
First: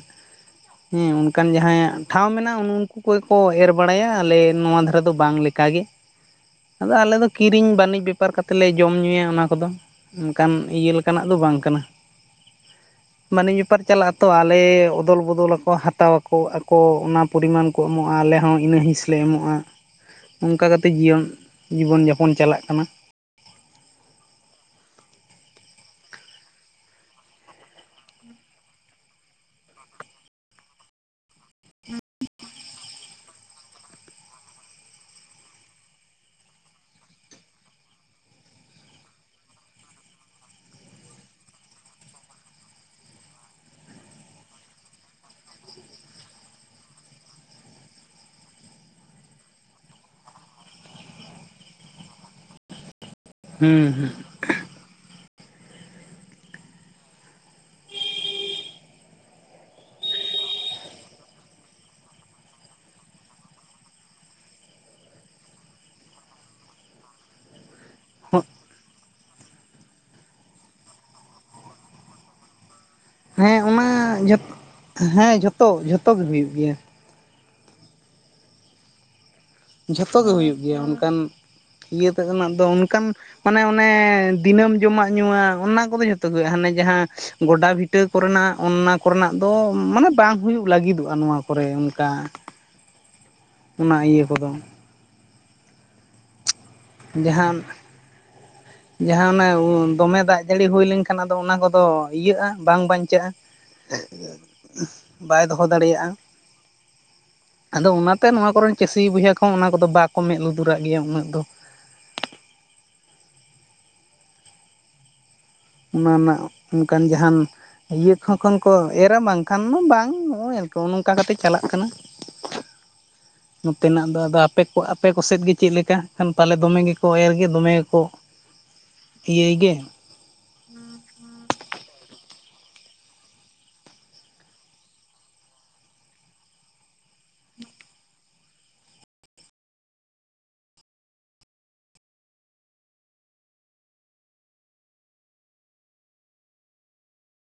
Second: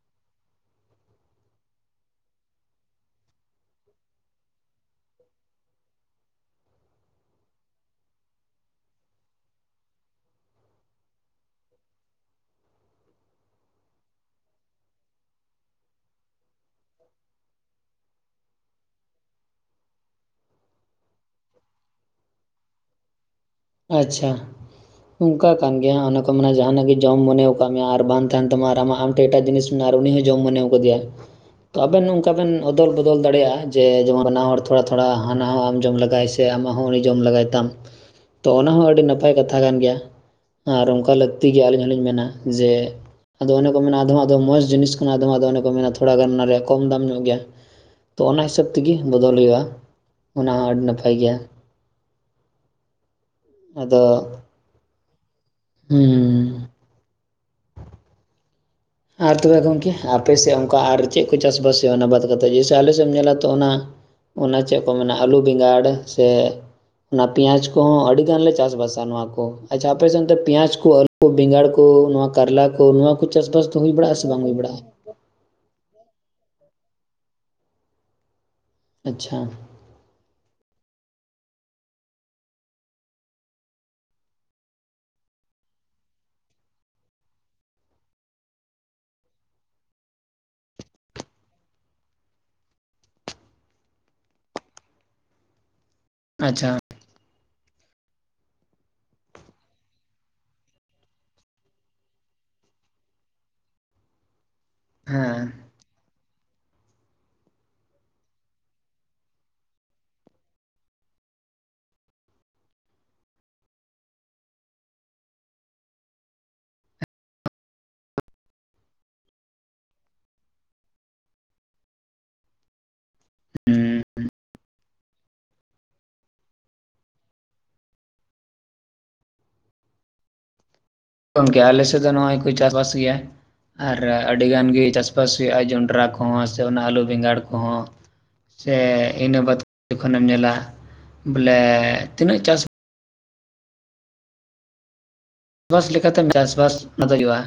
ᱦᱮᱸ ᱚᱱᱠᱟᱱ ᱡᱟᱦᱟᱸᱭᱟᱜ ᱴᱷᱟᱶ ᱢᱮᱱᱟᱜᱼᱟ ᱩᱱᱠᱩ ᱠᱚᱜᱮ ᱠᱚ ᱮᱨ ᱵᱟᱲᱟᱭᱟ ᱟᱞᱮ ᱱᱚᱣᱟ ᱫᱷᱟᱨᱟ ᱫᱚ ᱵᱟᱝ ᱞᱮᱠᱟᱜ ᱜᱮ ᱟᱫᱚ ᱟᱞᱮ ᱫᱚ ᱠᱤᱨᱤᱧ ᱵᱟᱹᱱᱤᱡᱽ ᱵᱮᱯᱟᱨ ᱠᱟᱛᱮᱞᱮ ᱡᱚᱢ ᱧᱩᱭᱟ ᱚᱱᱟ ᱠᱚᱫᱚ᱾ ᱚᱱᱠᱟᱱ ᱤᱭᱟᱹ ᱞᱮᱠᱟᱱᱟᱜ ᱫᱚ ᱵᱟᱝ ᱠᱟᱱᱟ ᱢᱟᱱᱮ ᱱᱮᱛᱟᱨ ᱪᱟᱞᱟᱜ ᱟᱛᱚ ᱟᱞᱮ ᱚᱫᱚᱞ ᱵᱚᱫᱚᱞ ᱟᱠᱚ ᱦᱟᱛᱟᱣ ᱟᱠᱚ ᱚᱱᱟ ᱯᱚᱨᱤᱢᱟᱱ ᱠᱚ ᱮᱢᱚᱜᱼᱟ ᱟᱞᱮ ᱦᱚᱸ ᱤᱱᱟᱹ ᱦᱤᱸᱥ ᱞᱮ ᱮᱢᱚᱜᱼᱟ ᱚᱱᱠᱟ ᱠᱟᱛᱮ ᱡᱤᱭᱚᱱ ᱡᱤᱵᱚᱱ ᱡᱟᱯᱚᱱ ᱪᱟᱞᱟᱜ ᱠᱟᱱᱟ᱾ ᱟᱪᱪᱷᱟ ᱚᱱᱠᱟ ᱠᱟᱱ ᱜᱮᱭᱟ ᱚᱱᱮ ᱠᱚ ᱢᱮᱱᱟ ᱡᱟᱦᱟᱱᱟᱜ ᱜᱮ ᱡᱚᱢ ᱢᱚᱱᱮᱣ ᱟᱠᱟᱫ ᱢᱮᱭᱟ ᱟᱨ ᱵᱟᱝ ᱛᱟᱦᱮᱱ ᱛᱟᱢᱟ ᱟᱨ ᱟᱢᱟᱜ ᱛᱮᱜᱤ ᱴᱷᱮᱱ ᱮᱴᱟᱜ ᱡᱤᱱᱤᱥ ᱟᱨ ᱩᱱᱤ ᱦᱚᱸ ᱡᱚᱢ ᱢᱚᱱᱮᱣ ᱟᱠᱟ ᱫᱮᱭᱟ᱾ ᱛᱚ ᱟᱵᱮᱱ ᱚᱱᱠᱟ ᱵᱮᱱ ᱚᱫᱚᱞ ᱵᱚᱫᱚᱞ ᱫᱟᱲᱮᱭᱟᱜᱼᱟ ᱡᱮ ᱡᱮᱢᱚᱱ ᱱᱟᱣᱟ ᱛᱷᱚᱲᱟ ᱛᱷᱚᱲᱟ ᱦᱟᱱᱟᱢ ᱡᱚᱢ ᱞᱮᱜᱟᱭ ᱥᱮ ᱥᱮ ᱟᱢᱟᱜ ᱦᱚᱸ ᱩᱱᱤ ᱡᱚᱢ ᱞᱮᱜᱟᱭ ᱛᱟᱢ᱾ ᱛᱚ ᱚᱱᱟ ᱦᱚᱸ ᱟᱹᱰᱤ ᱱᱟᱯᱟᱭ ᱠᱟᱛᱷᱟ ᱠᱟᱱ ᱜᱮᱭᱟ ᱟᱨ ᱚᱱᱠᱟ ᱞᱟᱹᱠᱛᱤ ᱜᱮ ᱟᱹᱞᱤᱧ ᱦᱚᱸᱞᱤᱧ ᱢᱮᱱᱟ ᱡᱮ ᱟᱫᱚ ᱚᱱᱮ ᱠᱚ ᱢᱮᱱᱟ ᱟᱫᱚᱢ ᱟᱜ ᱫᱚ ᱢᱚᱡᱽ ᱡᱤᱱᱤᱥ ᱠᱟᱱᱟ ᱟᱫᱚᱢ ᱟᱜ ᱫᱚ ᱚᱱᱮ ᱠᱚ ᱢᱮᱱᱟ ᱛᱷᱚᱲᱟ ᱜᱟᱱ ᱚᱱᱟ ᱨᱮᱭᱟᱜ ᱠᱚᱢ ᱫᱟᱢ ᱧᱚᱜ ᱜᱮᱭᱟ᱾ ᱛᱚ ᱚᱱᱟ ᱦᱤᱥᱟᱹᱵᱽ ᱛᱤᱜᱤ ᱵᱚᱫᱚᱞ ᱦᱩᱭᱩᱜᱼᱟ ᱚᱱᱟ ᱦᱚᱸ ᱟᱹᱰᱤ ᱱᱟᱯᱟᱭ ᱜᱮᱭᱟ᱾ ᱦᱩᱸ ᱟᱫᱚ ᱦᱩᱸ ᱦᱩᱸ ᱟᱨ ᱛᱚᱵᱮ ᱜᱚᱢᱠᱮ ᱟᱯᱮ ᱥᱮᱫ ᱚᱱᱠᱟ ᱟᱨ ᱪᱮᱫ ᱠᱚ ᱪᱟᱥ ᱵᱟᱥ ᱦᱩᱭᱩᱜᱼᱟ ᱚᱱᱟ ᱵᱟᱫ ᱠᱟᱛᱮᱫ ᱡᱮᱭᱥᱨ ᱟᱞᱮ ᱥᱮᱫ ᱮᱢ ᱧᱮᱞᱟ ᱛᱚ ᱚᱱᱟ ᱚᱱᱟ ᱪᱮᱫ ᱠᱚ ᱢᱮᱱᱟ ᱟᱞᱩ ᱵᱮᱸᱜᱟᱲ ᱥᱮ ᱚᱱᱟ ᱯᱮᱸᱭᱟᱡᱽ ᱠᱚᱦᱚᱸ ᱟᱹᱰᱤ ᱦᱮᱸ ᱜᱟᱱᱞᱮ ᱪᱟᱥ ᱵᱟᱥᱟ ᱱᱚᱣᱟ ᱠᱚ᱾ ᱟᱪᱪᱷᱟ ᱟᱯᱮᱥᱮᱱ ᱛᱚ ᱯᱮᱸᱭᱟᱪ ᱠᱚ ᱟᱹᱞᱩ ᱠᱚ, ᱵᱮᱸᱜᱟᱲ ᱠᱚ, ᱱᱚᱣᱟ ᱠᱟᱨᱞᱟ ᱠᱚ, ᱱᱚᱣᱟ ᱠᱚ, - ᱦᱮᱸ ᱚᱱᱟ ᱡᱷᱚᱛ ᱦᱮᱸ ᱡᱷᱚᱛᱚ ᱡᱷᱚᱛᱚ ᱜᱮ ᱦᱩᱭᱩᱜ ᱜᱮᱭᱟ᱾ ᱟᱪᱪᱷᱟ ᱡᱷᱚᱛᱚ ᱜᱮ ᱦᱩᱭᱩᱜ ᱜᱮᱭᱟ ᱚᱱᱠᱟᱱ ᱤᱭᱟᱹ ᱛᱮᱱᱟᱜ ᱫᱚ ᱚᱱᱠᱟᱱ ᱢᱟᱱᱮ ᱚᱱᱮ ᱫᱤᱱᱟᱹᱢ ᱡᱚᱢᱟᱜ ᱧᱩᱣᱟᱜ ᱚᱱᱟ ᱠᱚᱫᱚ ᱡᱷᱚᱛᱚ ᱜᱮ ᱦᱟᱱᱮ ᱡᱟᱦᱟᱸ ᱜᱚᱰᱟ ᱵᱷᱤᱴᱟᱹ ᱠᱚᱨᱮᱱᱟᱜ ᱚᱱᱱᱟ ᱠᱚᱨᱮᱱᱟᱜ ᱫᱚ ᱢᱟᱱᱮ ᱵᱟᱝ ᱦᱩᱭᱩᱜ ᱞᱟᱹᱜᱤᱫᱚᱜᱼᱟ ᱱᱚᱣᱟ ᱠᱚᱨᱮ ᱚᱱᱠᱟ ᱚᱱᱟ ᱤᱭᱟᱹ ᱠᱚᱫᱚ᱾ ᱟᱪᱪᱷᱟ ᱡᱟᱦᱟᱱ ᱡᱟᱦᱟᱸ ᱚᱱᱟ ᱫᱚᱢᱮ ᱫᱟᱜ ᱡᱟᱹᱲᱤ ᱦᱩᱭ ᱞᱮᱱᱠᱷᱟᱱ ᱟᱫᱚ ᱚᱱᱟ ᱠᱚᱫᱚ ᱤᱭᱟᱹᱜᱼᱟ ᱵᱟᱝ ᱵᱟᱧᱪᱟᱜᱼᱟ᱾ ᱵᱟᱭ ᱦᱮᱸ ᱫᱚᱦᱚ ᱫᱟᱲᱮᱭᱟᱜᱼᱟ᱾ ᱟᱫᱚ ᱚᱱᱟᱛᱮ ᱱᱚᱣᱟ ᱠᱚᱨᱮᱱ ᱪᱟᱹᱥᱤ ᱵᱚᱭᱦᱟ ᱠᱚᱦᱚᱸ ᱚᱱᱟ ᱠᱚᱫᱚ ᱵᱟᱠᱚ ᱢᱮᱫ ᱞᱩᱛᱩᱨᱟᱜ ᱜᱮᱭᱟ ᱩᱱᱟᱹᱜ ᱫᱚ᱾ [inaudible] ᱚᱱᱟ ᱨᱮᱱᱟᱜ ᱚᱱᱠᱟᱱ ᱡᱟᱦᱟᱱ ᱤᱭᱟᱹ ᱠᱷᱚᱸ ᱠᱷᱚᱱ ᱠᱚ ᱮᱨᱟ ᱵᱟᱝᱠᱷᱟᱱ ᱫᱚ ᱵᱟᱝ ᱱᱚᱜᱼᱚᱭ ᱟᱨᱠᱤ ᱚᱱᱠᱟ ᱠᱟᱛᱮ ᱪᱟᱞᱟᱜ ᱠᱟᱱᱟ᱾ ᱦᱩᱸ ᱱᱚᱛᱮᱱᱟᱜ ᱫᱚ ᱟᱫᱚ ᱟᱯᱮ ᱛᱚ ᱟᱯᱮ ᱠᱚ ᱥᱮᱫ ᱜᱮ ᱪᱮᱫ ᱞᱮᱠᱟ ᱠᱷᱟᱱ ᱯᱟᱞᱮ ᱫᱚᱢᱮ ᱜᱮᱠᱚ ᱮᱨ ᱜᱮ ᱫᱚᱢᱮ ᱜᱮᱠᱚ ᱤᱭᱟᱹᱭ ᱜᱮ ᱜᱚᱢᱠᱮ ᱟᱞᱮ ᱥᱮᱫ ᱫᱚ ᱱᱚᱜ-ᱚᱭ ᱠᱚ ᱪᱟᱥ ᱵᱟᱥ ᱜᱮᱭᱟ᱾ ᱟᱨ ᱟᱰᱤ ᱜᱟᱱ ᱜᱮ ᱪᱟᱥᱵᱟᱥ ᱦᱩᱭᱩᱜᱼᱟ, ᱡᱚᱱᱰᱨᱟ ᱠᱚᱦᱚᱸ ᱥᱮ ᱚᱱᱟ ᱟᱞᱩ ᱵᱮᱸᱜᱟᱲ ᱠᱚᱦᱚᱸ᱾ ᱥᱮ ᱤᱱᱟᱹ ᱵᱟᱛᱷ [unintelligible] ᱡᱚᱠᱷᱚᱱᱮᱢ ᱧᱮᱞᱟ᱾ ᱵᱚᱞᱮ ᱛᱤᱱᱟᱹᱜ ᱪᱟᱥ ᱵᱟᱥ ᱞᱮᱠᱟᱛᱮᱢ ᱪᱟᱥ-ᱵᱟᱥ ᱚᱱᱟ ᱫᱚ ᱦᱩᱭᱩᱜ-ᱟ᱾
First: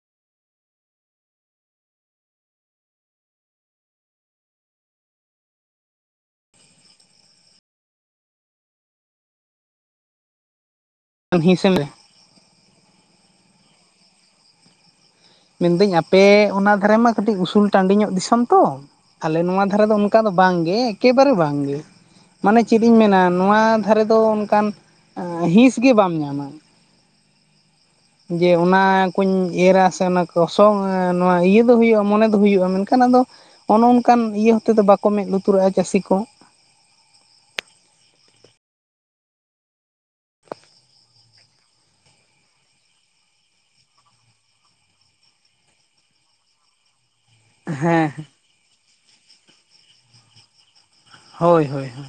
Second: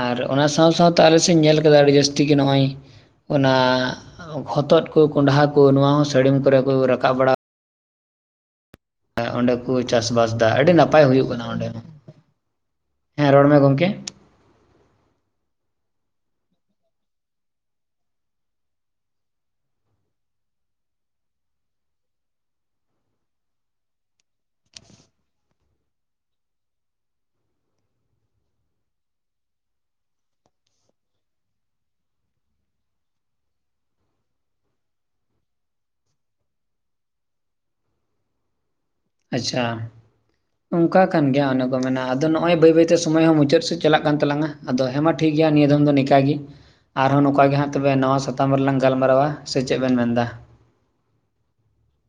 ᱟᱨ ᱚᱱᱟ ᱥᱟᱶ ᱥᱟᱶᱛᱮ ᱟᱞᱮ ᱥᱮᱫ ᱤᱧ ᱧᱮᱞ ᱠᱟᱫᱟ ᱟᱹᱰᱤ ᱡᱟᱹᱥᱛᱤ ᱜᱮ ᱱᱚᱜᱼᱚᱭ ᱚᱱᱟ ᱦᱚᱛᱚᱫ ᱠᱚ ᱠᱚᱸᱰᱷᱟ ᱠᱚ ᱱᱚᱣᱟ ᱦᱚᱸ ᱥᱟᱹᱲᱤᱢ ᱠᱚᱨᱮᱠᱚ ᱨᱟᱠᱟᱵ ᱵᱟᱲᱟ ᱚᱸᱰᱮ ᱠᱩ ᱪᱟᱥᱼᱵᱟᱥ ᱫᱟ ᱟᱰᱤ ᱱᱟᱯᱟᱭ ᱦᱩᱭᱩᱜ ᱠᱟᱱᱟ ᱚᱸᱰᱮ ᱦᱤᱸᱥᱮᱢ ᱦᱚᱸ ᱨᱮ ᱦᱮᱸ ᱨᱚᱲ ᱢᱮ ᱜᱚᱝᱠᱮ᱾ ᱢᱮᱱᱫᱟᱹᱧ ᱟᱯᱮ ᱚᱱᱟ ᱫᱷᱟᱨᱮ ᱢᱟ ᱠᱟᱹᱴᱤᱡ ᱩᱥᱩᱞ ᱴᱟᱺᱰᱤ ᱧᱚᱜ ᱫᱤᱥᱚᱢ ᱛᱚ, ᱟᱞᱮ ᱱᱚᱣᱟ ᱫᱷᱟᱨᱮ ᱫᱚ ᱚᱱᱠᱟ ᱫᱚ ᱵᱟᱝᱜᱮ ᱮᱠᱮᱵᱟᱨᱮ ᱵᱟᱝᱜᱮ᱾ ᱢᱟᱱᱮ ᱪᱮᱫ ᱤᱧ ᱢᱮᱱᱟ ᱱᱚᱣᱟ ᱫᱷᱟᱨᱮ ᱫᱚ ᱚᱱᱠᱟᱱ ᱦᱤᱸᱥ ᱜᱮ ᱵᱟᱢ ᱧᱟᱢᱟ᱾ ᱡᱮ ᱚᱱᱟ ᱠᱩᱧ ᱮᱨᱟ ᱥᱮ ᱚᱱᱟ ᱠᱚ ᱥᱚᱝ ᱱᱚᱣᱟ ᱤᱭᱟᱹ ᱫᱚ ᱦᱩᱭᱩᱜᱼᱟ ᱢᱚᱱᱮ ᱫᱚ ᱦᱩᱭᱩᱜᱼᱟ, ᱢᱮᱱᱠᱷᱟᱱ ᱟᱫᱚ ᱚᱱᱚ ᱚᱱᱠᱟᱱ ᱤᱭᱟᱹ ᱦᱚᱛᱮᱫ ᱫᱚ ᱵᱟᱠᱚ ᱢᱮᱫ ᱞᱩᱛᱩᱨᱟᱜᱼᱟ ᱪᱟᱹᱥᱤ ᱠᱚ᱾ ᱟᱪᱪᱷᱟ ᱚᱱᱠᱟ ᱠᱟᱱ ᱜᱮᱭᱟ ᱚᱱᱮ ᱠᱚ ᱢᱮᱱᱟ ᱟᱫᱚ ᱱᱚᱜᱼᱚᱭ ᱵᱟᱹᱭ ᱵᱟᱹᱭᱛᱮ ᱥᱚᱢᱚᱭ ᱦᱚᱸ ᱢᱩᱪᱟᱹᱫ ᱥᱮᱫ ᱪᱟᱞᱟᱜ ᱠᱟᱱ ᱛᱟᱞᱟᱝᱟ᱾ ᱟᱫᱚ ᱦᱮᱸᱢᱟ ᱴᱷᱤᱠᱜᱮᱭᱟ ᱱᱤᱭᱟᱹ ᱫᱚᱢ ᱫᱚ ᱱᱤᱠᱟ ᱜᱤ ᱟᱨᱦᱚᱸ ᱱᱚᱝᱠᱟ ᱜᱮ ᱜᱮ ᱦᱟᱸᱜ ᱛᱚᱵᱮ ᱦᱮᱸ ᱱᱚᱣᱟ ᱥᱟᱛᱟᱢ ᱨᱮᱞᱟᱝ ᱜᱟᱞᱢᱟᱨᱟᱣᱟ ᱥᱮ ᱪᱮᱫ ᱵᱮᱱ ᱢᱮᱱᱫᱟ? ᱦᱳᱭ ᱦᱳᱭ ᱦᱳᱭ